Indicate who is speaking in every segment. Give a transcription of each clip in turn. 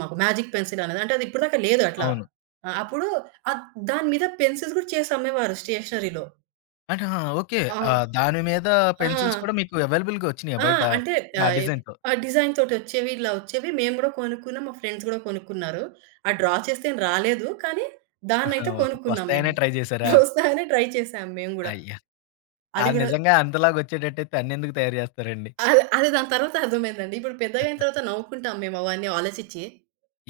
Speaker 1: మాకు మేజిక్ పెన్సిలనేది అంటే ఇప్పటి దాకా లేదట్లా.
Speaker 2: అవును.
Speaker 1: ఆహ్, అప్పుడు అ దాని మీద పెన్సిల్స్ కూడా చేసి అమ్మేవారు స్టేషనరీలో.
Speaker 2: ఆహా! ఓకే.
Speaker 1: ఆ!
Speaker 2: ఆహ్, దాని మీద
Speaker 1: ఆ!
Speaker 2: పెన్సిల్స్ కూడా మీకు అవైలబుల్‌గా వచ్చినాయా
Speaker 1: ఆ!
Speaker 2: బయట?
Speaker 1: అంటే
Speaker 2: ఆ
Speaker 1: ఆహ్,
Speaker 2: డిజైన్‌తో?
Speaker 1: ఆ డిజైన్‌తోటొచ్చేవి ఇలా వచ్చేవి. మేము కూడా కొనుక్కున్నాం. మా ఫ్రెండ్స్ కూడా కొనుక్కున్నారు. ఆ డ్రా చేస్తే ఏం రాలేదు. కానీ దాన్నయితే
Speaker 2: ఓహ్!
Speaker 1: కొనుక్కున్నాం
Speaker 2: వస్తాయనే
Speaker 1: మేము.
Speaker 2: ట్రై జేసారా?
Speaker 1: వస్తదనే ట్రై చేసాం మేము గూడా.
Speaker 2: అయ్యా!
Speaker 1: అది
Speaker 2: ఆహ్,
Speaker 1: గూడా.
Speaker 2: నిజంగా అంతలాగా వచ్చేటట్టైతే అన్నెందుకు తయారు చేస్తారండి?
Speaker 1: అదే అదే దాని తరువాత అర్థమయిందండి. ఇప్పుడు పెద్దగయిన తరువాత నవ్వుకుంటాం మేము అవన్నీ ఆలోచిచ్చి.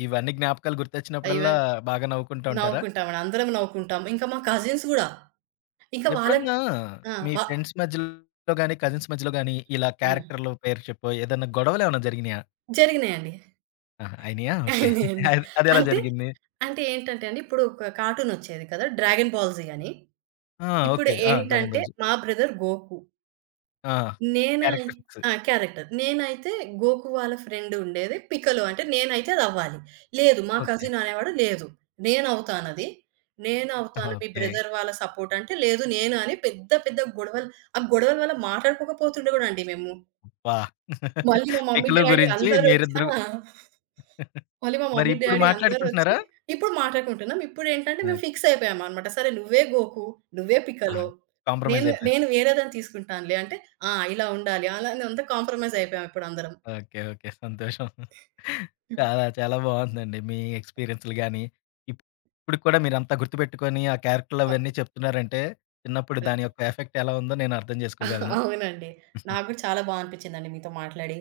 Speaker 2: ఇవన్నీ జ్ఞాపకాలు గుర్తొచ్చినప్పుడల్లా
Speaker 1: ఈవెన్
Speaker 2: బాగా నవ్వుకుంటూ ఉంటారా?
Speaker 1: నవ్వుకుంటామాట. అందరం నవ్వుకుంటాం ఇంకా మా కజిన్స్ కూడా. ఇంకా వాళ్ళకి
Speaker 2: ఎప్పుడన్నా
Speaker 1: ఆ!
Speaker 2: మీ
Speaker 1: వా
Speaker 2: ఫ్రెండ్స్ మధ్యలో గాని, కజిన్స్ మధ్యలో గాని ఇలా
Speaker 1: హ్మ్.
Speaker 2: క్యారెక్టర్‌లో పేరు చెప్పు ఏదైనా గొడవలేమైనా జరిగినయా?
Speaker 1: జరిగినాయండి.
Speaker 2: ఆహా! అయినాయా? ఓకే.
Speaker 1: అయినయండి.
Speaker 2: అది అది ఎలా
Speaker 1: అంటే
Speaker 2: జరిగింది?
Speaker 1: అంటే ఏంటంటే అండి. ఇప్పుడు ఒక కార్టూన్ ఒచ్చేది కదా! 'డ్రాగన్ బాల్‌జీ' అని.
Speaker 2: ఆ!
Speaker 1: ఇప్పుడు
Speaker 2: ఓకే. ఆ! డ్రాగన్
Speaker 1: ఏంటంటే
Speaker 2: బెల్స్.
Speaker 1: మా బ్రదర్ 'గోకు.'
Speaker 2: ఆ!
Speaker 1: నేనే
Speaker 2: క్యారెక్టర్స్.
Speaker 1: ఆ! క్యారెక్టర్. నేనైతే గోకు వాళ్ళ ఫ్రెండు ఉండేది, 'పికలు' అంటే నేనైతే అది అవ్వాలి. లేదు మా
Speaker 2: ఓకే.
Speaker 1: కసిన్ అనేవాడు లేదు, "నేను అవుతానది. నేనవుతాను. మీ
Speaker 2: ఓకే.
Speaker 1: బ్రదర్ వాళ్ళ సపోర్ట్ అంటే" లేదు నేను అని పెద్ద పెద్ద గొడవలు ఆ గొడవల వల్ల మాట్లాడుకోకపోతుండే అండి మేము.
Speaker 2: అబ్బా!
Speaker 1: మళ్ళీ మా మమ్మీ,
Speaker 2: పిక్‌లు
Speaker 1: డాడీ
Speaker 2: గురించి
Speaker 1: అందరూ వచ్చిన
Speaker 2: మీరిద్దరు
Speaker 1: ఆ మళ్ళి మా మమ్మీ
Speaker 2: మరిప్పుడు
Speaker 1: డాడీ అందరొచ్చి
Speaker 2: మాట్లాడుకుంటున్నారా?
Speaker 1: ఇప్పుడు మాట్లాడుకుంటున్నాం. ఇప్పుడు ఏంటంటే
Speaker 2: ఓకే.
Speaker 1: మేము ఫిక్స్ అయిపోయామన్నమాట. సరే నువ్వే 'గోకు,' నువ్వే 'పికలు' నేను,
Speaker 2: కాంప్రమైజ్ అయిపోయారు.
Speaker 1: నేను వేరే దాన్ని తీసుకుంటానులే అంటే ఆ! ఇలా ఉండాలి, అలా అంతా కాంప్రమైజ్ అయిపోయామప్పుడు అందరం.
Speaker 2: ఓకే. ఓకే. సంతోషం.
Speaker 1: హ్మ్.
Speaker 2: చాలా చాలా బాగుందండి మీ ఎక్స్‌పిరియన్సులు గాని, ఇప్పుటికి కూడా మీరంతా గుర్తుపెట్టుకొని ఆ క్యారెక్టరులు
Speaker 1: ఆ!
Speaker 2: అవన్నీ చెప్తున్నారంటే, చిన్నప్పుడు
Speaker 1: యాహ్!
Speaker 2: దాని యొక్క ఎఫెక్ట్ ఎలా ఉందో నేనర్థం చేసుకోగలను.
Speaker 1: అవునండి. నాకు కూడా చాలా బాగా అనిపించిందండి మీతో మాట్లాడి.